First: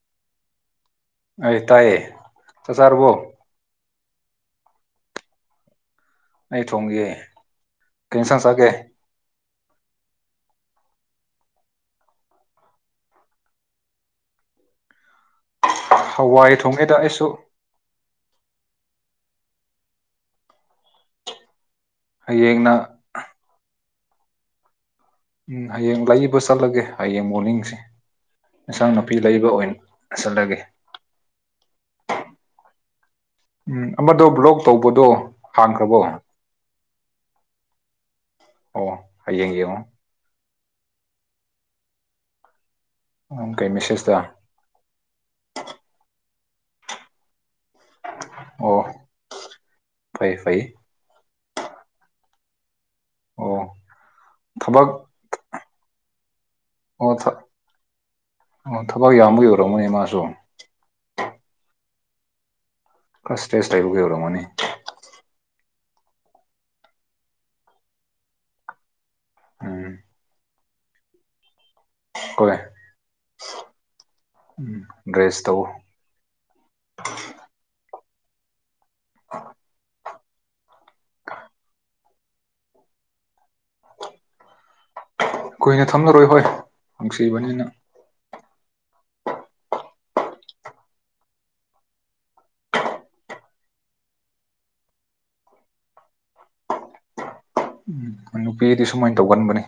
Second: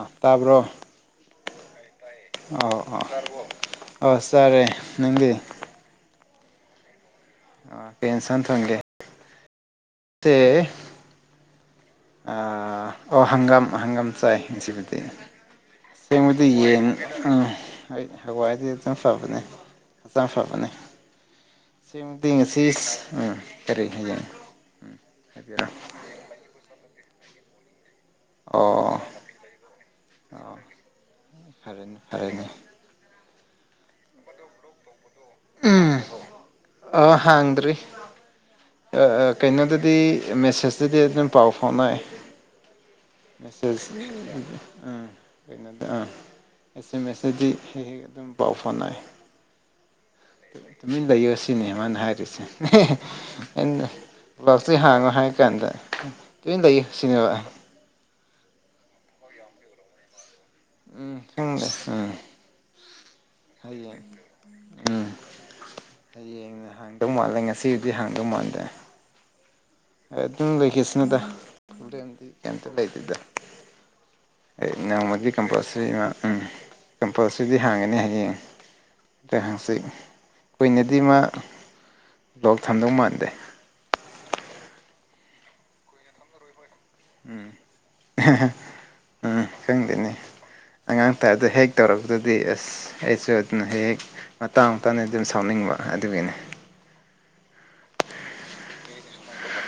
ꯑꯥ ꯇꯥꯕ꯭ꯔꯣ ꯑꯩ ꯇꯥꯏꯌꯦ ꯆꯥꯛ ꯑꯣ ꯆꯥꯔꯕꯣ ꯑꯥ ꯑꯥ ꯆꯥꯔꯦ ꯅꯪꯗꯤ ꯑꯩ ꯊꯣꯡꯏꯒꯦ ꯑꯥ ꯀꯩ ꯑꯦꯟꯁꯥꯡ ꯊꯣꯡꯒꯦ ꯇꯦ ꯑꯥ ꯑꯣ ꯍꯪꯒꯥꯝ ꯍꯪꯒꯥꯝ ꯆꯥꯏ ꯉꯁꯤꯕꯨꯗꯤ ꯑꯁꯦꯡꯕꯗꯤ ꯍꯋꯥꯏ ꯌꯦꯟ ꯊꯣꯡꯉꯦꯗ ꯑꯩꯁꯨ ꯑꯥ ꯑꯩ ꯍꯋꯥꯏꯗꯤ ꯍꯛꯆꯥꯡ ꯐꯥꯕꯅꯦ ꯍꯛꯆꯥꯡ ꯐꯕꯅꯦ ꯑꯁꯦꯡꯕꯗꯤ ꯍꯌꯦꯡꯅ ꯉꯥꯁꯤꯁ ꯎꯝ ꯀꯔꯤ ꯍꯌꯦꯡ ꯎꯝ ꯍꯥꯏꯕꯤꯔꯣ ꯍꯌꯦꯡ ꯂꯩꯕ ꯆꯠꯂꯒꯦ ꯍꯌꯦꯡ ꯃꯣꯔꯅꯤꯡꯁꯦ ꯏꯟꯁꯥꯡ ꯑꯣ ꯅꯥꯄꯤ ꯂꯩꯕ ꯑꯣꯏꯅ ꯆꯠꯂꯒꯦ ꯑꯣ ꯐꯔꯦꯅꯦ ꯐꯔꯦꯅꯦ ꯎꯝ ꯑꯃꯗꯣ ꯕ꯭ꯂꯣꯛ ꯇꯧꯕꯗꯣ ꯎꯝ ꯍꯥꯡꯈ꯭ꯔꯕꯣ ꯑꯥ ꯍꯥꯡꯗ꯭ꯔꯤ ꯑꯣ ꯑꯥ ꯑꯥ ꯍꯌꯦꯡ ꯀꯩꯅꯣꯗꯨꯗꯤ ꯌꯦꯡꯉꯣ ꯃꯦꯁꯦꯁ ꯑꯗꯨꯗꯤ ꯑꯗꯨꯝ ꯄꯥꯎ ꯐꯥꯎꯅꯩ ꯀꯩ ꯃꯦꯁꯦꯖ ꯃꯦꯁꯦꯖꯇ ꯎꯝ ꯀꯩꯅꯣꯗ ꯑꯥ ꯑꯦꯁꯦꯃꯦꯁꯗꯗꯤ ꯍꯦꯛ ꯍꯦꯛ ꯑꯗꯨꯝ ꯄꯥꯎ ꯑꯣ ꯐꯥꯎꯅꯩ ꯐꯩ ꯐꯩ ꯇꯨꯃꯤꯟ ꯂꯩꯌꯣ ꯁꯤꯅꯤ ꯃꯥꯅ ꯍꯥꯏꯔꯤꯁꯦ ꯍꯦꯍꯦ ꯑꯣ ꯒ꯭ꯂꯧꯇꯔ ꯊꯕꯛ ꯍꯥꯡꯉꯨ ꯍꯥꯏ ꯀꯥꯟꯗ ꯇꯨꯃꯤꯟ ꯂꯩꯌꯨ ꯑꯣ ꯊꯥ ꯁꯤꯅꯦꯕ ꯑꯣ ꯊꯕꯛ ꯌꯥꯝꯕꯒꯤ ꯑꯣꯏꯔꯝꯒꯅꯤ ꯃꯥꯁꯨ ꯎꯝ ꯈꯪꯗꯦ ꯎꯝ ꯈꯔꯥ ꯏꯁꯇ꯭ꯔꯦꯁ ꯂꯩꯕꯒꯤ ꯍꯌꯦꯡ ꯑꯣꯏꯔꯝꯒꯅꯤ ꯎꯝ ꯍꯌꯦꯡꯅ ꯍꯥꯡꯗꯧ ꯃꯥꯜꯂꯦ ꯉꯁꯤꯒꯤꯗꯤ ꯍꯥꯡꯗꯧ ꯃꯥꯥꯟꯗꯦ ꯎꯝ ꯑꯦ ꯑꯗꯨꯝ ꯂꯩꯈꯤꯁꯅꯨꯗ ꯍꯨꯔꯦꯟ ꯕꯤꯠꯀꯥ ꯍꯣꯏ ꯑꯝꯇꯥ ꯂꯩꯇꯦꯗ ꯎꯝ ꯅꯣꯡꯃꯒꯤ ꯔꯦꯁ ꯇꯧ ꯀꯝꯄꯜꯁꯔꯤ ꯃꯥ ꯎꯝ ꯀꯝꯄꯜꯁꯔꯤꯗꯤ ꯍꯥꯡꯒꯅꯤ ꯍꯌꯦꯡ ꯇꯥ ꯍꯥꯡꯆꯤꯠ ꯀꯨꯏꯅꯗꯤ ꯃꯥ ꯕ꯭ꯂꯣꯛ ꯊꯝꯗꯧ ꯃꯥꯟꯗꯦ ꯀꯨꯏꯅ ꯊꯝꯂꯔꯣꯏ ꯍꯣꯏ ꯎꯝ ꯅꯨꯡꯁꯤꯕꯅꯤꯅ ꯎꯝ ꯈꯪꯗꯦꯅꯦ ꯑꯉꯥꯡ ꯇꯥꯏꯞꯗ ꯍꯦꯛ ꯇꯧꯔꯛꯄꯗꯨꯗꯤ ꯑꯁ ꯑꯁ ꯑꯩꯁꯨ ꯑꯗꯨꯅ ꯍꯦꯛ ꯍꯦꯛ ꯃꯇꯥꯡ ꯃꯇꯥꯡꯅ ꯑꯗꯨꯝ ꯁꯥꯎꯅꯤꯡꯕ ꯑꯗꯨꯒꯤꯅꯤ ꯎꯝ ꯃꯣꯏ ꯅꯨꯄꯤꯗꯤ ꯁꯨꯃꯥꯏꯟ ꯇꯧꯒꯟꯕꯅꯤ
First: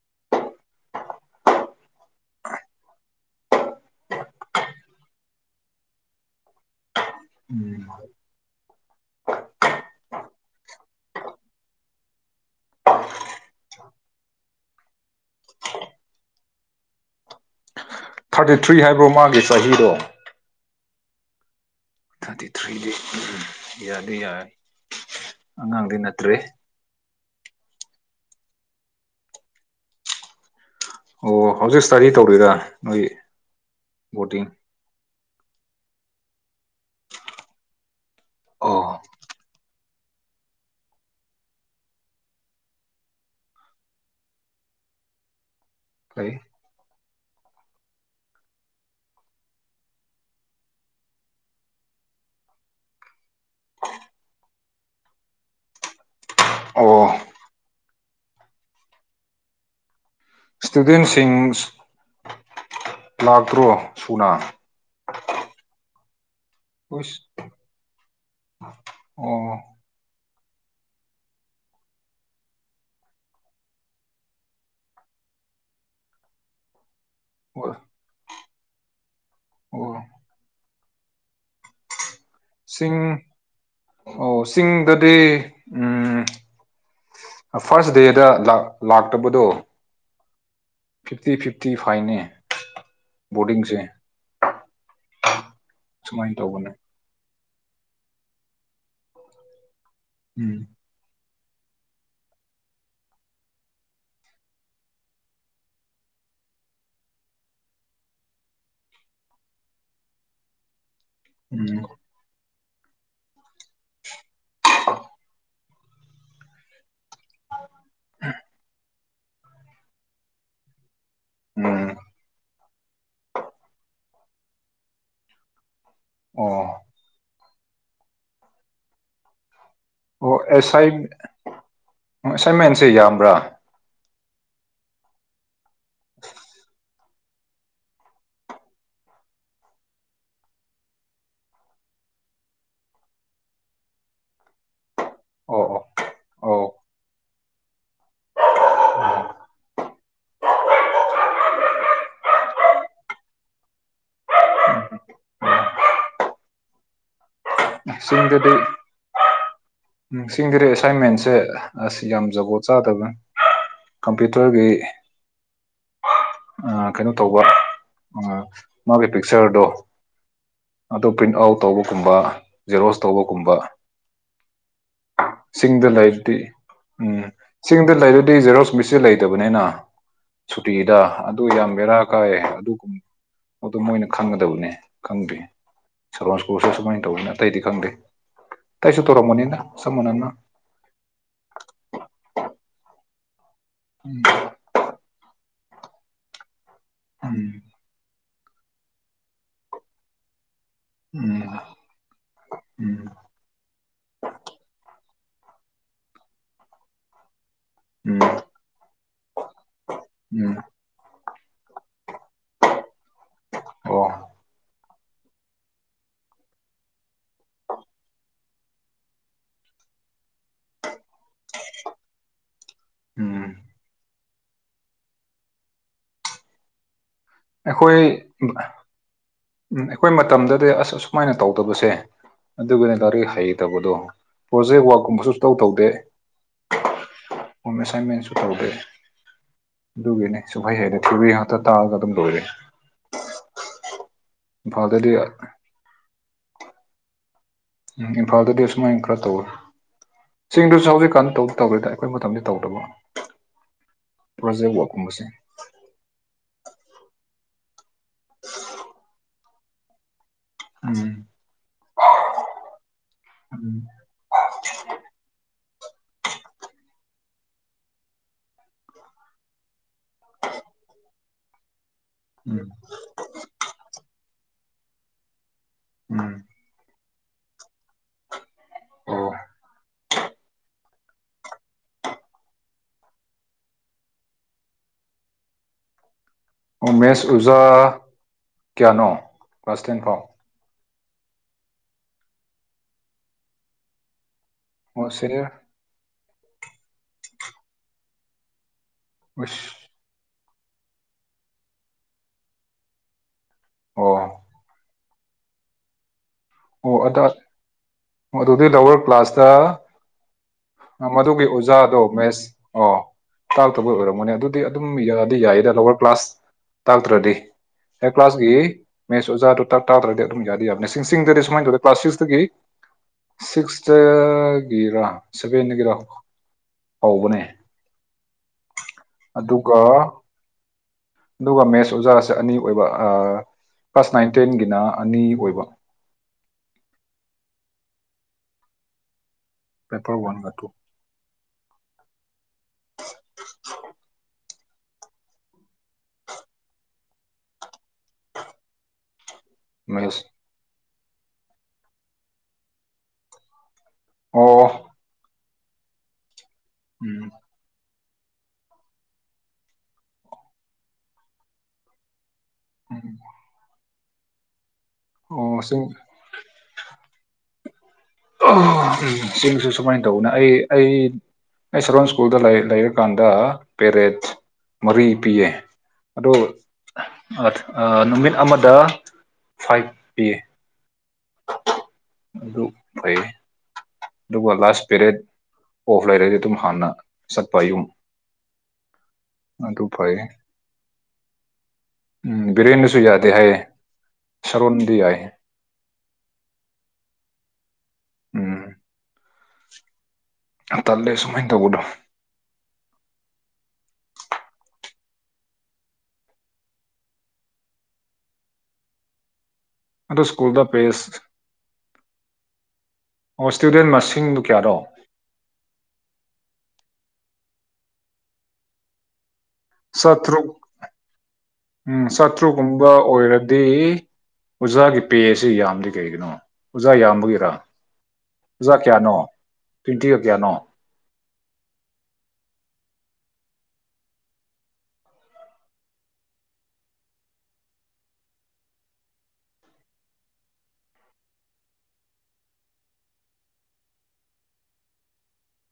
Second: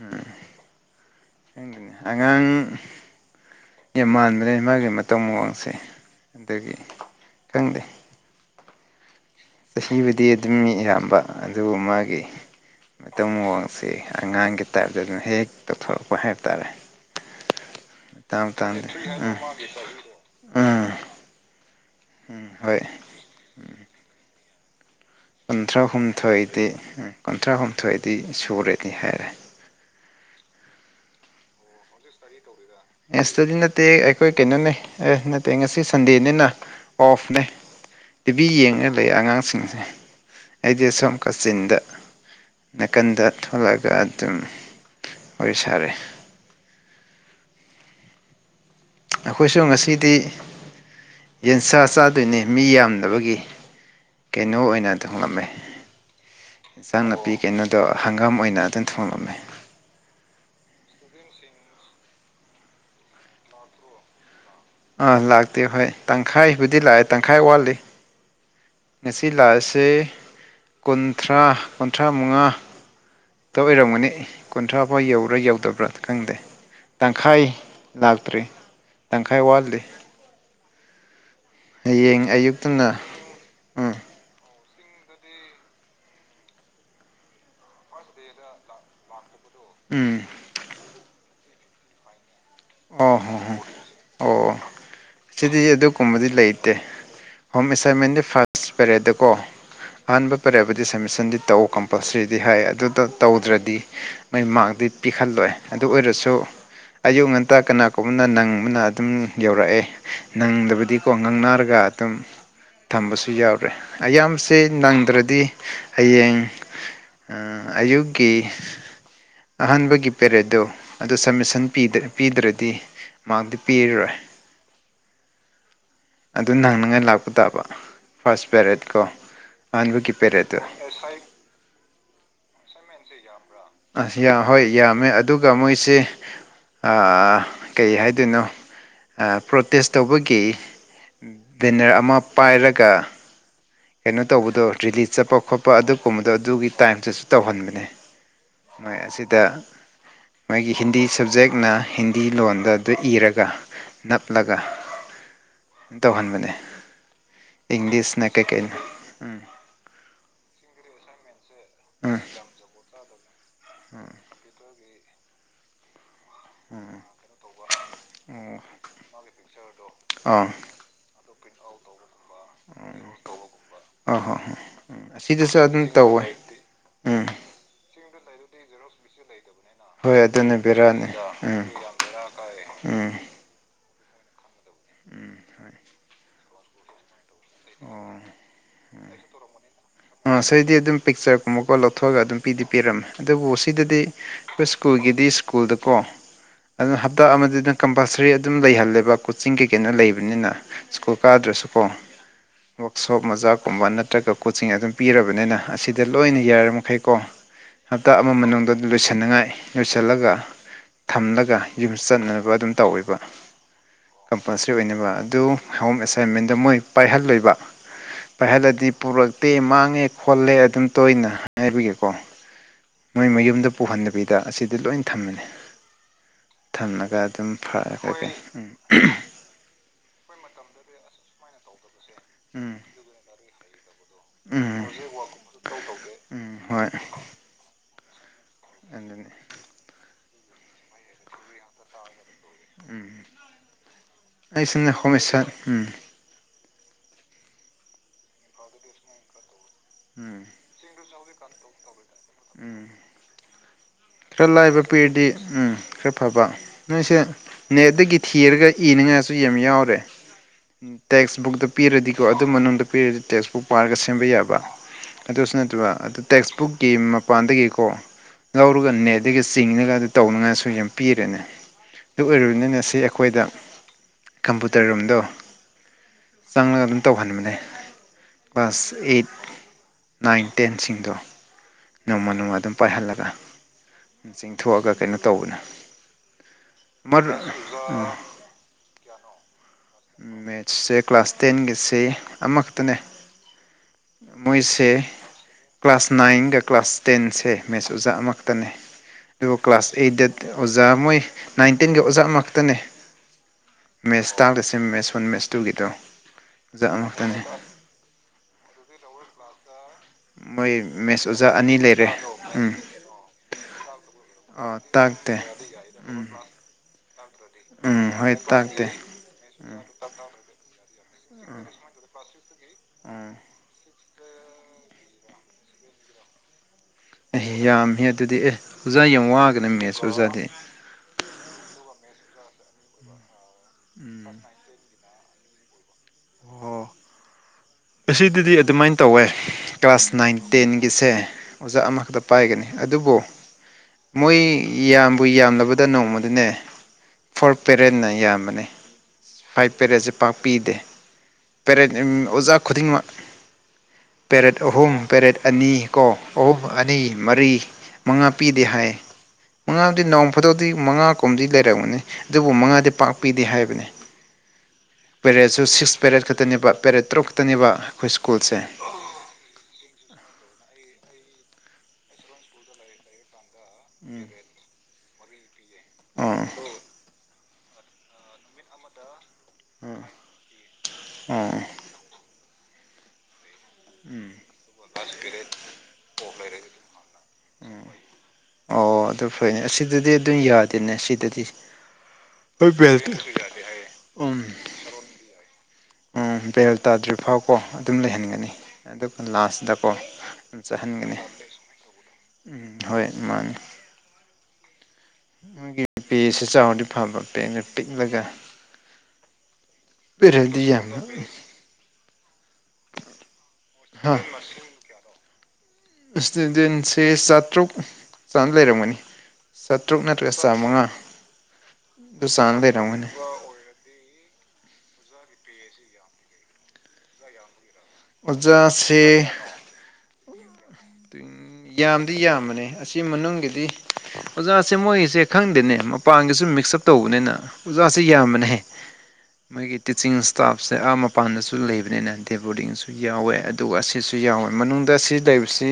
ꯎꯝ ꯈꯪꯗꯦꯅꯦ ꯑꯉꯥꯡ ꯌꯥꯝ ꯃꯥꯟꯕꯅꯦ ꯃꯥꯒꯤ ꯃꯇꯧ ꯃꯑꯣꯡꯁꯦ ꯑꯗꯨꯒꯤ ꯈꯪꯗꯦ ꯎꯝ ꯆꯍꯤꯕꯨꯗꯤ ꯑꯗꯨꯝ ꯃꯤ ꯏꯌꯥꯝꯕ ꯑꯗꯨꯕꯨ ꯃꯥꯒꯤ ꯃꯇꯧ ꯃꯑꯣꯡꯁꯤ ꯑꯉꯥꯡꯒꯤ ꯇꯥꯏꯞꯇꯥ ꯑꯗꯨꯅ ꯍꯦꯛ ꯍꯦꯛ ꯇꯧꯊꯣꯔꯛꯄ ꯍꯥꯏꯕ ꯇꯥꯔꯦ ꯃꯇꯥꯡ ꯊꯥꯔꯇꯤ ꯊ꯭ꯔꯤ ꯃꯇꯥꯡꯗ ꯍꯥꯏꯕ꯭ꯔꯣ ꯎꯝ ꯃꯥꯒꯤ ꯆꯍꯤꯗꯣ ꯎꯝ ꯇꯤ ꯎꯝ ꯍꯣꯏ ꯊ꯭ꯔꯤꯗꯤ ꯌꯥꯗꯤ ꯌꯥꯔꯦ ꯀꯨꯟꯊ꯭ꯔꯥꯍꯨꯝꯊꯣꯏꯗꯤ ꯀꯨꯟꯊ꯭ꯔꯥꯍꯨꯝꯊꯣꯏꯗꯤ ꯁꯨꯔꯦꯅꯤ ꯍꯥꯏꯔꯦ ꯑꯣ ꯍꯧꯖꯤꯛ ꯁ꯭ꯇꯥꯗꯤ ꯇꯧꯔꯤꯔꯥ ꯅꯣꯏ ꯑꯦꯁꯇꯥꯗꯤ ꯅꯠꯇꯦ ꯑꯩꯈꯣꯏ ꯕꯣꯔꯗꯤꯡ ꯀꯩꯅꯣꯅꯦ ꯑꯦ ꯅꯠꯇꯦ ꯉꯁꯤ ꯁꯟꯗꯦꯅꯤꯅ ꯑꯣꯐꯅꯦ ꯇꯤꯚꯤ ꯌꯦꯡꯉꯒ ꯑꯣ ꯂꯩ ꯑꯉꯥꯡꯁꯤꯡꯁꯦ ꯑꯩꯗꯤ ꯑꯁꯣꯝ ꯀꯥꯆꯤꯟꯗ ꯅꯥꯀꯟꯗ ꯊꯣꯛꯂꯛꯒ ꯑꯗꯨꯝ ꯋꯥꯔꯤ ꯁꯥꯔꯦ ꯐꯩ ꯑꯈꯣꯏꯁꯨ ꯉꯁꯤꯗꯤ ꯌꯦꯟꯁꯥ ꯆꯥꯗꯣꯏꯅꯤ ꯃꯤ ꯌꯥꯝꯗꯕꯒꯤ ꯀꯩꯅꯣ ꯑꯣꯏꯅ ꯊꯣꯡꯉꯝꯃꯦ ꯑꯣ ꯏꯟꯁꯥꯡ ꯅꯥꯄꯤ ꯀꯩꯅꯣꯗꯣ ꯍꯪꯒꯥꯝ ꯑꯣꯏꯅ ꯑꯗꯨꯝ ꯊꯣꯡꯉꯝꯃꯦ ꯁ꯭ꯇꯨꯗꯦꯟꯇꯁꯤꯡ ꯂꯥꯛꯇ꯭ꯔꯣ ꯁꯨꯅꯥ ꯑꯥ ꯂꯥꯛꯇꯦ ꯍꯣꯏ ꯇꯪꯈꯥꯏꯕꯨꯗꯤ ꯂꯥꯛꯑꯦ ꯍꯁ ꯇꯪꯈꯥꯏ ꯋꯥꯠꯂꯤ ꯉꯁꯤ ꯑꯣ ꯂꯥꯛꯑꯥꯁꯦ ꯀꯨꯟꯊ꯭ꯔꯥ ꯀꯨꯟꯊ꯭ꯔꯥ ꯃꯉꯥ ꯇꯥ ꯑꯣꯏꯔꯝꯒꯅꯤ ꯀꯨꯟꯊ꯭ꯔꯥ ꯐꯥꯎ ꯌꯧꯔꯥ ꯌꯧꯗꯕ꯭ꯔꯥ ꯈꯪꯗꯦ ꯇꯪꯈꯥꯏ ꯍꯣꯏ ꯂꯥꯛꯇ꯭ꯔꯤ ꯇꯪꯈꯥꯏ ꯋꯥꯠꯂꯤ ꯑꯣ ꯍꯌꯦꯡ ꯑꯌꯨꯛ ꯆꯤꯡ ꯑꯣ ꯆꯤꯡꯗꯗꯤ ꯎꯝ ꯐꯥꯔꯁ ꯗꯦꯗ ꯂꯥꯛ ꯂꯥꯛꯇꯕꯗꯣ ꯎꯝ ꯐꯤꯞꯇꯤ ꯐꯤꯞꯇꯤ ꯐꯥꯏꯟꯅꯦ ꯑꯣꯍꯣ ꯍꯣ ꯑꯣ ꯁꯤꯗꯤ ꯑꯗꯨꯒꯨꯝꯕꯗꯤ ꯁꯨꯃꯥꯏꯅ ꯂꯩꯇꯦ ꯇꯧꯕꯅꯦ ꯍꯣꯝ ꯑꯦꯁꯥꯏꯟꯃꯦꯟꯗꯤ ꯐꯥꯔꯁ ꯄꯦꯔꯦꯗꯀꯣ ꯑꯍꯥꯟꯕ ꯎꯝ ꯄꯔꯦꯕꯨꯗꯤ ꯁꯞꯃꯤꯁꯟꯗꯤ ꯇꯧ ꯀꯝ ꯄꯜꯁꯔꯤꯗꯤ ꯍꯥꯏ ꯑꯗꯨꯗ ꯇꯧꯗ꯭ꯔꯥꯗꯤ ꯅꯣꯏ ꯃꯥꯔꯛꯇꯤ ꯄꯤꯈꯜꯂꯣꯏ ꯑꯗꯨ ꯑꯣꯏꯔꯁꯨ ꯑꯌꯨꯛ ꯉꯟꯇꯥ ꯀꯅꯥꯒꯨꯝꯕꯅ ꯅꯪꯕꯅ ꯑꯗꯨꯝ ꯌꯧꯔꯛꯑꯦ ꯅꯪꯗꯕꯗꯤ ꯀꯣ ꯎꯝ ꯉꯥꯡꯅꯔꯒ ꯑꯗꯨꯝ ꯊꯝꯕꯁꯨ ꯌꯥꯎꯔꯦ ꯑꯌꯥꯝꯕꯁꯦ ꯅꯪꯗ꯭ꯔꯥꯗꯤ ꯍꯌꯦꯡ ꯑꯥ ꯑꯌꯨꯛꯒꯤ ꯑꯍꯥꯟꯕꯒꯤ ꯄꯦꯔꯦꯠꯗꯣ ꯑꯗꯨ ꯁꯥꯃꯤꯁꯟ ꯎꯝ ꯄꯤꯗ꯭ꯔꯦ ꯇ꯭ꯔꯥꯗꯤ ꯃꯔꯛꯗꯤ ꯄꯤꯔꯔꯣꯏ ꯑꯗꯨ ꯑꯣ ꯅꯪꯅꯉꯥꯏ ꯂꯥꯛꯄ ꯇꯥꯕ ꯐꯥꯔꯁ ꯄꯦꯔꯦꯠ ꯀꯣ ꯑꯍꯥꯟꯕꯒꯤ ꯑꯣ ꯄꯦꯔꯦꯠꯇꯣ ꯑꯦꯁꯥꯏ ꯑꯦꯁꯥꯏꯃꯦꯟꯁꯦ ꯌꯥꯝꯕ꯭ꯔꯥ ꯑꯁ ꯌꯥ ꯍꯣꯏ ꯌꯥꯝꯃꯦ ꯑꯗꯨꯒ ꯃꯣꯏꯁꯦ ꯑꯥ ꯀꯩ ꯍꯥꯏꯗꯣꯏꯅꯣ ꯑꯥ ꯄ꯭ꯔꯣꯇꯦꯁ ꯇꯧꯕꯒꯤ ꯚꯦꯟꯅꯔ ꯑꯃ ꯄꯥꯏꯔꯒ ꯀꯩꯅꯣ ꯇꯧꯕꯗꯣ ꯔꯤꯂꯤ ꯆꯠꯄ ꯑꯣ ꯈꯣꯠꯄ ꯑꯗꯨꯒꯨꯝꯕꯗꯣ ꯑꯗꯨꯒꯤ ꯑꯣ ꯇꯥꯏꯞꯇꯁꯨ ꯇꯧꯍꯟꯕꯅꯦ ꯃꯣꯏ ꯑꯁꯤꯗ ꯃꯣꯏꯒꯤ ꯍꯤꯟꯗꯤ ꯁꯕꯖꯦꯛꯅ ꯍꯤꯟꯗꯤ ꯂꯣꯟꯗ ꯑꯗꯨ ꯏꯔꯒ ꯅꯞꯂꯒ ꯇꯧꯍꯟꯕꯅꯦ ꯏꯪꯂꯤꯁꯅ ꯗꯨꯗꯤ ꯀꯩꯀꯩꯅꯣ ꯎꯝ ꯅꯤꯡꯁꯤꯡꯗꯔꯦ ꯑꯦꯁꯥꯏꯃꯦꯟꯁꯦ ꯑꯁ ꯌꯥꯝ ꯖꯨꯒꯣꯠ ꯆꯥꯗꯕ ꯀꯝꯄꯤꯌꯨꯇꯔꯒꯤ ꯑꯥ ꯀꯩꯅꯣ ꯇꯧꯕ ꯑꯥ ꯎꯝ ꯃꯥꯒꯤ ꯄꯤꯛꯆꯔꯗꯣ ꯑꯣ ꯑꯗꯣ ꯄꯔꯤꯟ ꯑꯥꯎꯠ ꯇꯧꯕꯒꯨꯝꯕ ꯖꯦꯔꯣꯁ ꯇꯧꯕꯒꯨꯝꯕ ꯑꯣ ꯍꯣ ꯍꯣ ꯎꯝ ꯑꯁꯤꯗꯁꯨ ꯑꯗꯨꯝ ꯆꯤꯡꯗ ꯇꯧꯋꯦ ꯂꯩꯕꯇꯤ ꯎꯝ ꯆꯤꯡꯗ ꯂꯩꯔꯗꯤ ꯖꯦꯔꯣꯛꯁ ꯃꯤꯆꯤꯟ ꯂꯩꯇꯕꯅꯦꯅ ꯍꯣꯏ ꯑꯗꯨꯅ ꯁꯨꯇꯤꯗ ꯕꯦꯔꯥꯅꯤ ꯑꯗꯨ ꯎꯝ ꯌꯥꯝ ꯕꯦꯔꯥ ꯀꯥꯏꯌꯦ ꯑꯗꯨꯒꯨꯝꯕ ꯎꯝ ꯑꯗꯨ ꯃꯣꯏꯅ ꯈꯪꯒꯗꯕꯅꯦ ꯈꯪꯗꯦ ꯁꯂꯨꯋꯥꯜ ꯁ꯭ꯀꯨꯜ ꯁꯦ ꯁꯨꯃꯥꯏ ꯇꯧꯋꯦꯅ ꯆꯞ ꯃꯥꯟꯅꯅ ꯑꯣ ꯑꯁꯩꯗꯤ ꯑꯗꯨꯝ ꯄꯤꯛꯆꯔꯒꯨꯝꯕꯀꯣ ꯂꯧꯊꯣꯛꯑꯒ ꯑꯗꯨꯝ ꯄꯤꯗꯤ ꯄꯤꯔꯝꯃꯦ ꯑꯗꯨꯕꯨ ꯁꯤꯗꯗꯤ ꯎꯝ ꯀꯨꯁ ꯀꯨꯜꯒꯤꯗꯤ ꯁ꯭ꯀꯨꯜꯗꯀꯣ ꯑꯗꯨꯅ ꯍꯞꯇꯥ ꯎꯝ ꯑꯃꯗꯤꯅ ꯀꯝꯄꯜꯁꯔꯤ ꯑꯗꯨꯝ ꯂꯩꯍꯜꯂꯦꯕ ꯀꯣꯆꯤꯡ ꯀꯩꯀꯩꯅꯣ ꯂꯩꯕꯅꯤꯅ ꯁ꯭ꯀꯨꯜ ꯀꯥꯗ꯭ꯔꯁꯨꯀꯣ ꯎꯝ ꯋꯥꯛꯁꯣꯞ ꯃꯖꯥꯛꯀꯨꯝꯕ ꯅꯠꯇ꯭ꯔꯒ ꯀꯣꯆꯤꯡ ꯑꯗꯨꯝ ꯄꯤꯔꯕꯅꯤꯅ ꯑꯁꯤꯗ ꯂꯣꯏꯅ ꯌꯥꯔꯤꯃꯈꯩꯀꯣ [unintelligible] ꯍꯞꯇꯥ ꯑꯃ ꯃꯅꯨꯡꯗ ꯂꯣꯏꯁꯟꯅꯉꯥꯏ ꯂꯣꯏꯁꯜꯂꯒ ꯎꯝ ꯊꯝꯂꯒ ꯌꯨꯝ ꯆꯠꯅꯕ ꯑꯗꯨꯝ ꯇꯧꯋꯦꯕ ꯑꯣ ꯀꯝꯄꯜꯁꯔꯤ ꯑꯣꯏꯅꯕ ꯑꯗꯨ ꯍꯣꯝ ꯑꯦꯁꯥꯏꯟꯃꯦꯟꯗ ꯃꯣꯏ ꯄꯥꯏꯍꯜꯂꯦꯕ ꯄꯥꯏꯍꯜꯂꯗꯤ ꯄꯨꯔꯛꯇꯦ ꯃꯥꯡꯉꯦ ꯈꯣꯠꯂꯦ ꯑꯗꯨꯝ ꯇꯣꯏꯅ ꯍꯥꯏꯕꯒꯤꯀꯣ ꯃꯣꯏ ꯎꯝ ꯃꯌꯨꯝꯗ ꯄꯨꯍꯟꯗꯕꯤꯗ ꯑꯁꯤꯗꯤ ꯂꯣꯏꯟ ꯊꯝꯃꯤꯅꯦ ꯊꯝꯅꯒ ꯑꯗꯨꯝ ꯐꯔꯦ ꯀꯩ ꯀꯩ ꯎꯝ ꯎꯝ ꯑꯩꯈꯣꯏ ꯃꯇꯝꯗꯗꯤ ꯑꯁ ꯑꯁꯨꯃꯥꯏꯅ ꯇꯧꯗꯕꯁꯦ ꯎꯝ ꯑꯗꯨꯒꯅꯦ ꯂꯥꯏꯔꯤꯛ ꯍꯩꯇꯕꯗꯣ ꯄ꯭ꯔꯣꯖꯦꯛ ꯎꯝ ꯋꯥꯔꯛꯀꯨꯝꯕꯁꯨ ꯁꯨꯇꯧ ꯇꯧꯗꯦ ꯎꯝ ꯍꯣꯏ ꯍꯣꯝ ꯑꯦꯁꯥꯏꯃꯦꯟꯁꯨ ꯇꯧꯗꯦ ꯅꯪꯅꯅꯦ ꯑꯗꯨꯒꯤꯅꯦ ꯁꯨꯛꯍꯩ ꯍꯩꯩꯔ ꯊꯤꯌꯣꯔꯤ ꯉꯥꯛꯇ ꯇꯥꯕꯗ ꯑꯗꯨꯝ ꯂꯣꯏꯔꯦ ꯎꯝ ꯑꯩꯁꯨꯅ ꯏꯝꯐꯥꯜꯗꯗꯤ ꯍꯣꯝꯑꯦꯁꯥꯏ ꯎꯝ ꯎꯝ ꯏꯝꯐꯥꯜꯗꯗꯤ ꯑꯁꯨꯃꯥꯏ ꯈꯔ ꯇꯧꯔꯦ ꯎꯝ ꯆꯦꯡꯗꯨꯁꯨ ꯍꯧꯖꯤꯀꯟ ꯇꯧ ꯇꯧꯒ꯭ꯔꯦꯗ ꯑꯩꯈꯣꯏ ꯃꯇꯝꯗꯤ ꯇꯧꯗꯕ ꯇꯥ ꯄ꯭ꯔꯣꯖꯦꯛ ꯂꯥꯏꯕ ꯋꯥꯔꯛꯀꯨꯝꯕꯁꯦ ꯄꯤꯔꯗꯤ ꯎꯝ ꯈꯔ ꯐꯕ ꯅꯣꯏꯁꯤꯅ ꯅꯦꯠꯇꯒꯤ ꯊꯤꯔꯒ ꯏꯅꯤꯡꯉꯥꯏꯁꯨ ꯌꯥꯝ ꯌꯥꯎꯔꯦ ꯎꯝ ꯇꯦꯛꯁ ꯕꯨꯛꯇ ꯄꯤꯔꯗꯤꯀꯣ ꯑꯗꯨ ꯃꯅꯨꯡꯗ ꯄꯤꯔꯗꯤ ꯇꯦꯛꯁꯕꯨꯛ ꯎꯝ ꯄꯥꯔꯒ ꯁꯦ ꯁꯦꯝꯕ ꯌꯥꯕ ꯑꯗꯨꯁꯨ ꯅꯠꯇ꯭ꯔꯕ ꯑꯗꯨ ꯇꯦꯛꯁꯕꯨꯛꯀꯤ ꯃꯄꯥꯟꯗꯒꯤꯀꯣ ꯗꯨꯒ ꯅꯦꯠꯇꯒꯤ ꯆꯤꯡꯉꯒ ꯑꯗꯨ ꯇꯧꯅꯉꯥꯏꯁꯨ ꯌꯥꯝ ꯄꯤꯔꯦꯅꯦ ꯑꯗꯨꯒ ꯎꯝ ꯔꯨꯏꯅꯅꯤꯁꯤ ꯑꯛ ꯈꯣꯏꯗ ꯀꯝꯄꯨꯇꯔ ꯔꯨꯝꯗꯣ ꯎꯝ ꯆꯪꯉ ꯑꯗꯨꯝ ꯇꯧꯍꯟꯕꯅꯦ ꯀ꯭ꯂꯥꯁ ꯑꯦꯠ ꯑꯣ ꯅꯥꯏꯟ ꯇꯦꯟꯁꯤꯡꯗꯣ ꯅꯣꯡꯃ ꯅꯨꯡꯉ ꯑꯗꯨꯝ ꯄꯥꯏꯍꯜꯂꯒ ꯆꯤꯡꯊꯣꯛꯑꯒ ꯀꯩꯅꯣ ꯇꯧꯕꯅꯦ ꯑꯣ ꯃꯦꯁ ꯃꯔ ꯎꯖꯥ ꯀ꯭ꯌꯥꯅꯣ ꯀ꯭ꯂꯥꯁ ꯇꯦꯟ ꯐꯥꯎ ꯃꯦꯠꯁꯁꯦ ꯀ꯭ꯂꯥꯁ ꯇꯦꯟꯒꯤꯁꯦ ꯑꯃ ꯈꯠꯇꯅꯦ ꯃꯣꯏꯁꯦ ꯑꯣ ꯁꯦꯅꯤꯌꯔ ꯀ꯭ꯂꯥꯁ ꯅꯥꯏꯟꯒ ꯀ꯭ꯂꯥꯁ ꯇꯦꯟꯁꯦ ꯃꯦꯠꯁ ꯎꯖꯥ ꯑꯃ ꯈꯇꯅꯦ ꯑꯗꯨꯒ ꯑꯁ ꯀ꯭ꯂꯥꯁ ꯐꯦ ꯗꯦꯠ ꯑꯣꯖꯥ ꯃꯣꯏ ꯅꯥꯏꯟꯇꯤꯟꯒꯤ ꯑꯣꯖꯥ ꯑꯃ ꯑꯃ ꯈꯇꯅꯦ ꯑꯣ ꯃꯦꯠꯁ ꯇꯥꯛꯂ ꯃꯦꯁ ꯋꯥꯟ ꯃꯦꯁ ꯇꯨꯒꯤꯗꯣ ꯑꯣꯖꯥ ꯑꯣ ꯑꯗ ꯑꯃꯈꯛꯇꯅꯦ ꯑꯗꯨꯗꯤ ꯂꯋꯔ ꯀ꯭ꯂꯥꯁꯇ ꯃꯣꯏ ꯑ ꯃꯦꯠꯁ ꯃꯗꯨꯒꯤ ꯑꯣꯖꯥ ꯑꯅꯤ ꯑꯣꯖꯥꯗꯣ ꯂꯩꯔꯦ ꯃꯦꯁ ꯎꯝ ꯑꯣ ꯇꯥꯛꯇꯕꯩ ꯑꯣꯏꯔꯝꯒꯅꯦ ꯑꯗꯨꯗꯤ ꯑꯣ ꯑꯗꯨꯝ ꯇꯥꯛꯇꯦ ꯌꯥꯗꯤ ꯌꯥꯏꯌꯦꯗ ꯂꯋꯔ ꯎꯝ ꯀ꯭ꯂꯥꯁ ꯇꯥꯛꯇ꯭ꯔꯗꯤ ꯑꯦ ꯎꯝ ꯍꯣꯏ ꯀ꯭ꯂꯥꯁꯒꯤ ꯇꯥꯛꯇꯦ ꯃꯦꯠꯁ ꯑꯣꯖꯥꯗꯨ ꯇꯥꯛ ꯇꯥꯛꯇ꯭ꯔꯗꯤ ꯑꯗꯨꯝ ꯌꯥꯗꯤ ꯌꯥꯕꯅꯦ ꯁꯤꯡꯁꯤꯡꯗꯗꯤ ꯀ꯭ꯂꯥꯁ ꯁꯤꯛꯁꯇꯒꯤ ꯎꯝ ꯁꯤꯛꯁꯇꯒꯤꯔ ꯁꯚꯦꯟꯗꯒꯤꯔ ꯍꯧꯕꯅꯦ ꯑꯦꯍꯦ ꯌꯥꯝꯍꯦ ꯑꯗꯨꯗꯤ ꯑꯦ ꯑꯣꯖꯥ ꯌꯥꯝ ꯋꯥꯒꯅꯦ ꯃꯦꯁ ꯑꯣꯖꯥꯗꯤ ꯗꯨꯒ ꯃꯦꯠꯁ ꯑꯣꯖꯥꯁꯦ ꯑꯅꯤ ꯑꯣꯏꯕ ꯑ ꯀ꯭ꯂꯥꯁ ꯅꯥꯏꯟ ꯎꯝ ꯇꯦꯟꯒꯤꯅ ꯑꯅꯤ ꯑꯣꯏꯕ ꯑꯣ ꯑꯁꯤꯗꯗꯤ ꯑꯗꯨꯃꯥꯏꯟ ꯇꯧꯋꯦ ꯀ꯭ꯂꯥꯁ ꯄꯦꯄꯔ ꯅꯥꯏꯟ ꯋꯥꯟꯒ ꯇꯨ ꯇꯦꯟ ꯒꯤꯁꯦ ꯑꯣꯖꯥ ꯑꯃꯈꯛꯇ ꯄꯥꯏꯒꯅꯤ ꯑꯗꯨꯕꯨ ꯃꯣꯏ ꯌꯥꯝꯕꯨ ꯌꯥꯝꯂꯕꯗ ꯅꯣꯡꯃꯗꯅꯦ ꯐꯣꯔ ꯄꯦꯔꯦꯟꯅ ꯌꯥꯝꯕꯅꯤ ꯐꯥꯏꯞ ꯄꯦꯔꯦꯠꯁꯦ ꯃꯦꯠꯁ ꯄꯥꯛ ꯄꯤꯗꯦ ꯄꯦꯔꯠ ꯏꯝ ꯑꯣꯖꯥ ꯈꯨꯗꯤꯡꯃꯛ ꯄꯦꯔꯠ ꯑꯣ ꯑꯍꯨꯝ ꯄꯦꯔꯠ ꯑꯅꯤ ꯀꯣ ꯑꯍꯨꯝ ꯑꯅꯤ ꯎꯝ ꯃꯔꯤ ꯃꯉꯥ ꯄꯤꯗꯦ ꯍꯥꯏ ꯃꯉꯥꯗꯤ ꯅꯣꯡ ꯐꯗꯣꯛꯗꯤ ꯃꯉꯥ ꯀꯨꯝꯗꯤ ꯂꯩꯔꯝꯒꯅꯤ ꯑꯗꯨꯕꯨ ꯃꯉꯥꯗꯤ ꯎꯝ ꯄꯥꯛ ꯄꯤꯗꯦ ꯍꯥꯏꯕꯅꯤ ꯑꯣ ꯄꯦꯔꯠꯁꯨ ꯆꯤꯡ ꯁꯤꯛꯁ ꯄꯦꯔꯠ ꯈꯛꯇꯅꯦꯕ ꯄꯦꯔꯠ ꯇꯔꯨ꯭ꯛ ꯈꯛꯇꯅꯦꯕ ꯑꯣ ꯁ꯭ꯀꯨꯜꯁꯦ ꯎꯝ ꯆꯤꯡꯁꯨ ꯁꯨꯃꯥꯏ ꯇꯧꯕꯅ ꯑꯩ ꯑꯩ ꯑꯩ ꯁꯣꯔꯣꯟ ꯁ꯭ꯀꯨꯜꯗ ꯂꯩꯔꯀꯥꯟꯗ ꯄꯦꯔꯦꯠ ꯎꯝ ꯃꯔꯤ ꯄꯤꯌꯦ ꯑꯗꯣ ꯑꯣ ꯑ ꯑ ꯑ ꯅꯨꯃꯤꯠ ꯑꯃꯗ ꯐꯥꯏꯚ ꯄꯤꯌꯦ ꯑ ꯑꯗꯨ ꯐꯩꯌꯦ ꯎꯝ ꯑꯗꯨꯒ ꯂꯥꯁ ꯄꯦꯔꯠ ꯑꯣꯐ ꯂꯩꯔꯒ ꯑꯗꯨꯝ ꯍꯥꯟꯅ ꯆꯠꯄ ꯌꯨꯝ ꯑꯣ ꯑꯗꯨ ꯐꯩꯅꯦ ꯑꯁꯤꯗꯗꯤ ꯑꯗꯨ ꯌꯥꯗꯦꯅꯦ ꯁꯤꯗꯗꯤ ꯎꯝ ꯕꯤꯔꯦꯟꯅꯁꯨ ꯌꯥꯗꯦ ꯍꯥꯏꯌꯦ ꯁꯔꯣꯟꯗꯤ ꯌꯥꯏ ꯍꯥꯏ ꯎꯝ ꯕꯦꯜ ꯇꯥꯗ꯭ꯔꯤ ꯐꯥꯎꯀꯣ ꯑꯗꯨꯝ ꯎꯝ ꯂꯩꯍꯟꯒꯅꯤ ꯑꯗꯨꯒ ꯂꯥꯁꯗꯀꯣ ꯌꯥꯝ ꯇꯜꯂꯦ ꯁꯨꯃꯥꯏꯟ ꯇꯧꯕꯗꯨ ꯎꯝ ꯍꯣꯏ ꯃꯥꯅꯤ ꯃꯣꯏꯒꯤ ꯄꯦꯁꯤ ꯆꯥꯎꯔꯗꯤ ꯐꯕ ꯄꯦꯅ ꯄꯤꯛꯂꯒ ꯑꯗꯨ ꯄꯦꯔꯗꯤ ꯁ꯭ꯀꯨꯜꯗ ꯌꯥꯝꯅ ꯄ꯭ꯔꯦꯁ ꯑꯣ ꯁ꯭ꯇꯨꯗꯦꯟ ꯍꯥ ꯃꯁꯤꯡꯗꯨ ꯀꯌꯥꯔꯣ ꯏꯁꯇꯨꯗꯦꯟꯁꯦ ꯆꯥꯇ꯭ꯔꯨꯛ ꯆꯥꯡ ꯂꯩꯔꯝꯒꯅꯤ ꯅꯠꯇ꯭ꯔꯒ ꯆꯥꯇ꯭ꯔꯨꯛ ꯆꯥꯃꯉꯥ ꯎꯝ ꯑꯗꯨ ꯆꯥꯡ ꯆꯥꯇ꯭ꯔꯨꯛꯒꯨꯝꯕ ꯂꯩꯔꯝꯒꯅꯤ ꯑꯣꯏꯔ ꯗꯤ ꯑꯣꯖꯥꯒꯤ ꯄꯦꯁꯤ ꯌꯥꯝꯗꯦ ꯀꯩꯒꯤꯅꯣ ꯑꯣꯖꯥ ꯌꯥꯝꯕꯒꯤꯔꯥ ꯑꯣꯖꯥ ꯑꯣꯖꯥꯁꯦ ꯀ꯭ꯌꯥꯅꯣ ꯇ꯭ꯋꯦꯟꯇꯤꯒ ꯀ꯭ꯌꯥꯅꯣ ꯌꯥꯝꯗꯤ ꯌꯥꯝꯕꯅꯦ ꯑꯁꯤ ꯃꯅꯨꯡꯒꯤꯗꯤ ꯑꯣꯖꯥꯁꯦ ꯃꯣꯏꯁꯦ ꯈꯪꯗꯦꯅꯦ ꯃꯄꯥꯟꯒꯤꯁꯨ ꯃꯤꯛꯁ ꯑꯞ ꯇꯧꯕꯅꯤꯅ ꯑꯣꯖꯥꯁꯦ ꯌꯥꯝꯕꯅꯦꯍꯦ ꯃꯣꯏꯒꯤ ꯇꯤꯆꯤꯡ ꯏꯁꯇꯥꯐꯁꯦ ꯑꯥ ꯃꯄꯥꯟꯗꯁꯨ ꯂꯩꯕꯅꯤꯅ ꯗꯦ ꯕꯣꯔꯗꯤꯡꯁꯨ ꯌꯥꯎꯋꯦ ꯑꯗꯨꯒ ꯑꯁꯤꯁꯨ ꯌꯥꯎꯋꯦ ꯃꯅꯨꯡꯗ ꯑꯁꯤ ꯂꯩꯕ ꯁꯤ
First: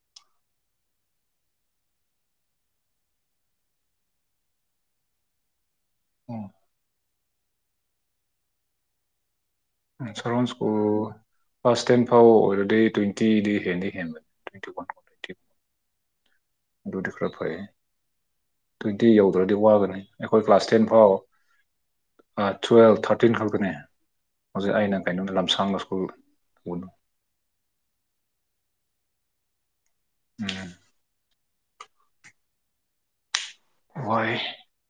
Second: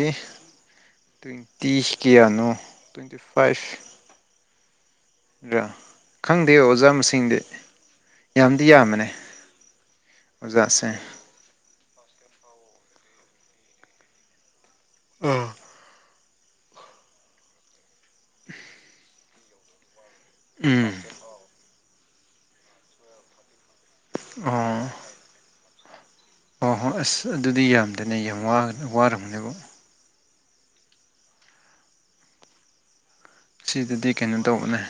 ꯇ꯭ꯋꯦꯟꯇꯤ ꯀꯌꯥꯅꯣ ꯇ꯭ꯋꯦꯟꯇꯤ ꯐꯥꯏꯚ ꯑ ꯎꯝ ꯈꯪꯗꯦ ꯑꯣꯖꯥ ꯃꯁꯤꯡꯗꯤ ꯌꯥꯝꯗꯤ ꯌꯥꯝꯕꯅꯦ ꯎꯝ ꯁ‌ꯣꯔ‌ꯣꯟ ꯁ꯭ꯀꯨꯜ ꯑꯣꯖꯥꯁꯦ ꯀ꯭ꯂꯥꯁ ꯇꯦꯟ ꯐꯥꯎ ꯑꯣꯏꯔꯗꯤ ꯇ꯭ꯋꯦꯟꯇꯤꯗꯤ ꯍꯦꯟꯗꯤ ꯍꯦꯟꯕꯅꯤ ꯇ꯭ꯋꯦꯟꯇꯤ ꯋꯥꯟ ꯑꯣ ꯑꯗꯨꯗꯤ ꯈꯔ ꯐꯩ ꯇ꯭ꯋꯦꯟꯇꯤ ꯌꯧꯗ꯭ꯔꯗꯤ ꯋꯥꯒꯅꯤ ꯑꯩꯈꯣꯏ ꯀ꯭ꯂꯥꯁ ꯇꯦꯟ ꯎꯝ ꯐꯥꯎ ꯑꯥ ꯇꯨꯋꯦꯜꯐ ꯊꯥꯔꯇꯤꯟ ꯈꯛꯇꯅꯦ ꯍꯧꯖꯤꯛ ꯑꯩꯅ ꯀꯩꯅꯣꯗ ꯂꯝꯁꯥꯡ ꯂ ꯁ꯭ꯀꯨꯜ ꯍꯣ ꯎꯝ ꯍꯣꯏ ꯑꯁ ꯑꯗꯨꯗꯤ ꯌꯥꯝꯗ‌ꯦꯅꯦ ꯌꯥꯝ ꯋꯥꯒ ꯋꯥꯔꯝꯅꯦꯕ‌ꯣ ꯎꯝ ꯁꯤꯗꯗꯤ ꯀꯩꯅꯣ ꯋꯥꯏ ꯇꯧꯕꯅꯦ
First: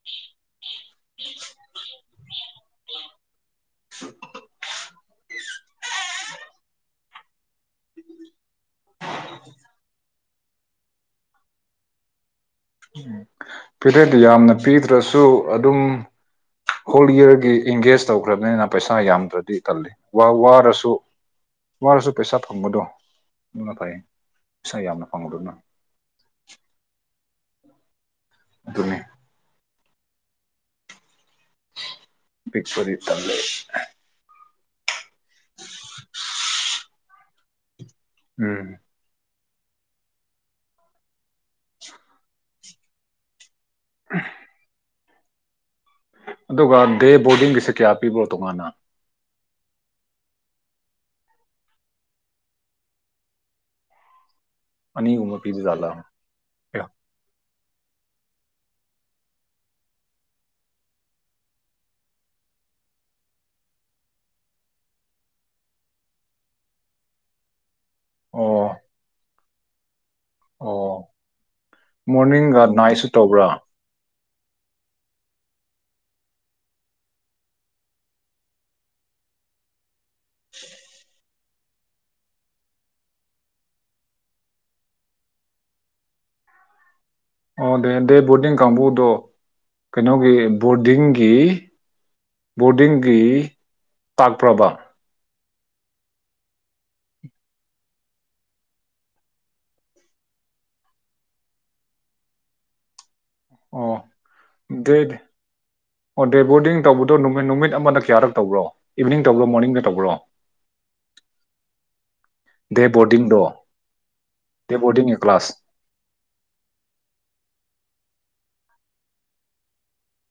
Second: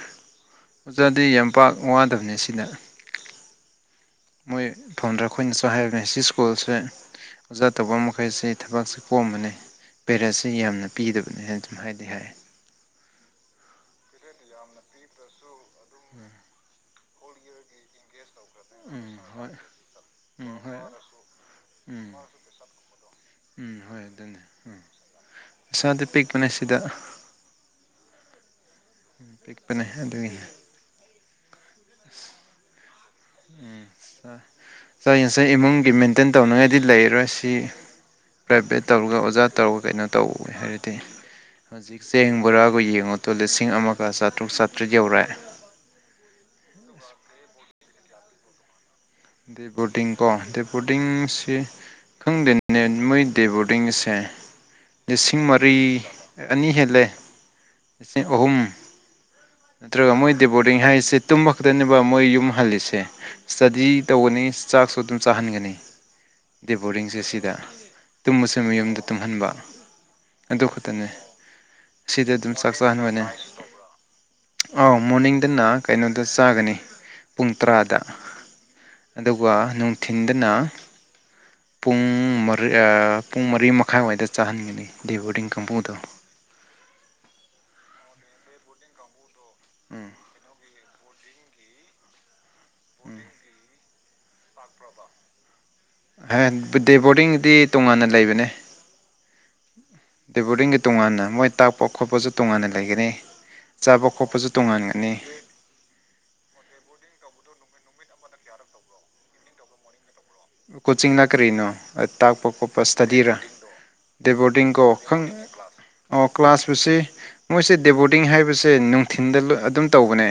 ꯑꯣꯖꯥꯗꯤ ꯌꯥꯝ ꯄꯥꯛ ꯋꯥꯗꯕꯅꯦ ꯁꯤꯅ ꯃꯣꯏ ꯐꯥꯖꯟꯗ꯭ꯔ ꯑꯩꯈꯣꯏꯅꯁꯨ ꯍꯥꯏꯕꯅꯦ ꯁꯤ ꯁ꯭ꯀꯨꯜꯁꯦ ꯑꯣꯖꯥ ꯇꯧꯕ ꯃꯈꯩꯁꯤ ꯊꯕꯛꯁꯦ ꯀꯣꯝꯕꯅꯦ ꯄꯦꯔꯦꯠꯁꯤ ꯌꯥꯝꯅ ꯄꯤꯗꯕꯅꯦ ꯍꯥꯏꯅ ꯑꯗꯨꯝ ꯍꯥꯏꯗꯤ ꯍꯥꯏ ꯎꯝ ꯄ‌ꯦꯔꯠ ꯌꯥꯝꯅ ꯄꯤꯗ꯭ꯔꯁꯨ ꯑꯗꯨꯝ ꯍꯣꯜ ꯏꯌꯔꯒꯤ ꯑꯦꯡꯒꯦꯖ ꯇꯧꯈ꯭ꯔꯕꯅꯤꯅ ꯄꯩꯁꯥ ꯎꯝ ꯍꯣꯏ ꯌꯥꯝꯗ꯭ꯔꯗꯤ ꯇꯜꯂꯤ ꯋꯥ ꯎꯝ ꯍꯣꯏ ꯋꯥꯔꯁꯨ ꯎꯝ ꯋꯥꯔꯁꯨ ꯄꯩꯁꯥ ꯐꯪꯕꯗꯣ ꯑꯗꯨꯅ ꯎꯝ ꯐꯥꯏ ꯍꯣꯏ ꯑꯗꯨꯅꯦ ꯄꯩꯁꯥ ꯎꯝ ꯌꯥꯝꯅ ꯐꯪꯕꯗꯨꯅ ꯏꯁꯥꯗꯤ ꯄꯤꯛꯄꯅꯦ ꯁꯤꯗ ꯑꯗꯨꯅ‌ꯦ ꯄꯤꯛꯄꯅꯦ ꯑꯗꯨꯒꯤ ꯄꯤꯛꯄꯗꯤ ꯇꯜꯂ‌ꯦ ꯁ ꯉꯁꯥꯏ ꯏꯃꯨꯡꯒꯤ ꯃꯦꯟꯇꯦꯟ ꯇꯧꯅꯤꯡꯉꯥꯏꯗꯤ ꯂꯩꯔꯣꯏ ꯁꯤ ꯎꯝ ꯄ꯭ꯔꯥꯏꯚꯦꯠ ꯇꯧꯔꯒ ꯑꯣꯖꯥ ꯇꯧꯔꯒ ꯀꯩꯅꯣ ꯇꯧ ꯍꯥꯏꯔꯗꯤ ꯍꯧꯖꯤꯛ ꯆꯦꯡ ꯕꯣꯔꯥꯕꯨ ꯌꯦꯡꯉ‌ꯣ ꯇꯣ ꯂꯤꯁꯤꯡ ꯑꯃꯒ ꯆꯥꯇ꯭ꯔꯨꯛ ꯆꯥꯇ꯭ꯔꯦꯠ ꯌꯧꯔꯦ ꯑꯗꯨꯒ ꯗꯦ ꯕꯣꯔꯗꯤꯡꯒꯤꯁꯦ ꯀꯌꯥ ꯄꯤꯕ꯭ꯔꯣ ꯇꯣꯉꯥꯟꯅ ꯗꯦ ꯕꯣꯔꯗꯤꯡ ꯀꯣ ꯗꯦ ꯕꯣꯔꯗꯤꯡꯁꯤ ꯈꯪꯗꯦꯅꯦ ꯃꯣꯏ ꯗꯦꯕꯣꯔꯗꯤꯡ ꯁꯦ ꯑꯅꯤꯒꯨꯝꯕ ꯂꯤꯁꯤꯡ ꯃꯔꯤ ꯄꯤꯕꯖꯥꯠꯂꯥ ꯑꯅꯤ ꯍꯦꯜꯂꯦ ꯂꯤꯁꯤꯡ ꯑꯍꯨꯝ ꯅꯠꯇ꯭ꯔꯒ ꯃꯣꯏ ꯗ‌ꯦꯕꯣꯔꯗꯤꯡ ꯍꯥꯏꯔꯤꯁꯦ ꯇꯨꯝ ꯈꯛꯇꯅꯦꯕ ꯃꯣꯏ ꯌꯨꯝ ꯍꯜꯂꯤꯁꯦ ꯁ꯭ꯇꯗꯤ ꯇꯧꯒꯅꯤ ꯆꯥꯛꯁꯨ ꯑꯗꯨꯝ ꯆꯥꯍꯟꯒꯅꯤ ꯗ‌ꯦꯕꯣꯔꯗꯤꯡꯁꯦ ꯁꯤꯗ ꯑꯣ ꯇꯨꯝꯕꯁꯨ ꯃꯌꯨꯝꯗ ꯇꯨꯝꯍꯟꯕ ꯑꯗꯨ ꯑꯣ ꯈꯛꯇꯅꯦ ꯑꯁꯤꯗ ꯑꯗꯨꯝ ꯃꯣꯔꯅꯤꯡꯒ ꯆꯥꯛ ꯅꯥꯏꯠꯁꯨ ꯆꯥꯍꯟꯕꯅꯦ ꯇꯧꯕ꯭ꯔꯥ ꯑꯧ ꯃꯣꯔꯅꯤꯡꯗꯅ ꯀꯩꯅꯣꯗ ꯆꯥꯒꯅꯤ ꯄꯨꯡ ꯇꯔꯥꯗ ꯑꯗꯨꯒ ꯅꯨꯡꯊꯤꯟꯗꯅ ꯄꯨꯡ ꯃꯔꯤ ꯑꯥ ꯄꯨꯡ ꯃꯔꯤ ꯃꯈꯥꯏꯋꯥꯏꯗ ꯆꯥꯍꯟꯒꯅꯤ ꯗ‌ꯦ ꯕꯣꯔꯗꯤꯡ ꯀꯥꯡꯕꯨꯗꯣ ꯑꯣ ꯗ‌ꯦ ꯗ‌ꯦ ꯕꯣꯔꯗꯤꯡ ꯀꯥꯡꯕꯨꯗꯣ ꯎꯝ ꯀꯩꯅꯣꯒꯤ ꯕꯣꯔꯗꯤꯡꯒꯤ ꯕꯣꯔꯗꯤꯡꯒꯤ ꯇꯥꯛꯄ꯭ꯔꯕ ꯍ‌ꯦꯟ ꯗꯦ ꯕꯣꯔꯗꯤꯡꯒꯤꯗꯤ ꯇꯣꯉꯥꯟꯅ ꯂꯩꯕꯅꯦ ꯗꯦꯕꯣꯔꯤꯡꯒꯤ ꯇꯣꯉꯥꯟꯅ ꯃꯣꯏ ꯇꯥꯛꯄ ꯈꯣꯠꯄꯁꯨ ꯇꯣꯉꯥꯟꯅ ꯂꯩꯒꯅꯤ ꯑꯣ ꯆꯥꯕ ꯈꯣꯠꯄꯁꯨ ꯗꯦ ꯇꯣꯡꯉꯥꯟꯒꯅꯤ ꯑꯣ ꯗꯦ ꯕꯣꯔꯗꯤꯡ ꯇꯧꯕꯗꯣ ꯅꯨꯃꯤꯠ ꯅꯨꯃꯤꯠ ꯑꯃꯗ ꯀꯌꯥꯔꯛ ꯇꯧꯕ꯭ꯔꯣ ꯏꯚꯅꯤꯡ ꯇꯧꯕ꯭ꯔꯣ ꯃꯣꯔꯅꯤꯡꯗ ꯇꯧꯕ꯭ꯔꯣ ꯀꯣꯆꯤꯡꯅ ꯀꯔꯤꯅꯣ ꯑꯥ ꯇꯥꯛꯄ ꯈꯣꯠꯄ ꯗꯦ ꯏꯁ꯭ꯇꯗꯤꯔꯥ ꯕꯣꯔꯗꯤꯡꯗꯣ ꯗ‌ꯦꯕꯣꯔꯗꯤꯡ ꯗꯦ ꯀ‌ꯣ ꯕꯣꯔꯗꯤꯡꯒꯤ ꯈꯪ ꯀ꯭ꯂꯥꯁ ꯑꯣ ꯀ꯭ꯂꯥꯁꯄꯨꯁꯤ ꯃꯣꯏꯁꯦ ꯗꯦꯕꯣꯔꯗꯤꯡ ꯍꯥꯏꯕꯁꯦ ꯅꯨꯡꯊꯤꯟꯗ ꯑꯗꯨꯝ ꯇꯧꯕꯅꯦ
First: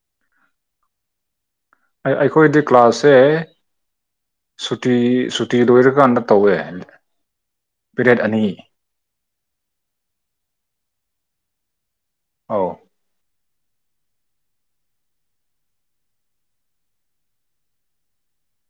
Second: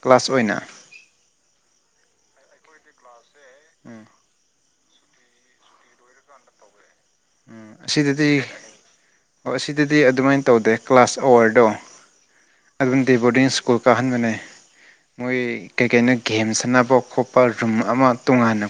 ꯀ꯭ꯂꯥꯁ ꯑꯣꯏꯅ ꯑꯩ ꯑꯩꯈꯣꯏꯗꯤ ꯀ꯭ꯂꯥꯁꯁꯦ ꯎꯝ ꯁꯨꯇꯤ ꯁꯨꯇꯤ ꯂꯣꯏꯔꯀꯥꯟꯗ ꯇꯧꯋꯦ ꯎꯝ ꯄꯦꯔꯦꯠ ꯑꯁꯤꯗꯗꯤ ꯑꯅꯤ ꯑꯣ ꯑꯁꯤꯗꯗꯤ ꯑꯗꯨꯃꯥꯏꯟ ꯇꯧꯗꯦ ꯀ꯭ꯂꯥꯁ ꯑꯋꯥꯔꯗꯣ ꯑꯧ [unintelligible] ꯗꯦ ꯕꯣꯔꯗꯤꯡ ꯁ꯭ꯀꯨꯜ ꯀꯥꯍꯟ ꯕꯅꯦ ꯃꯣꯏ ꯀꯩꯀꯩꯅꯣ ꯒꯦꯝ ꯁꯥꯟꯅꯕ ꯈꯣꯠꯄ ꯔꯨꯝ ꯑꯃ ꯇꯣꯉꯥꯟꯅ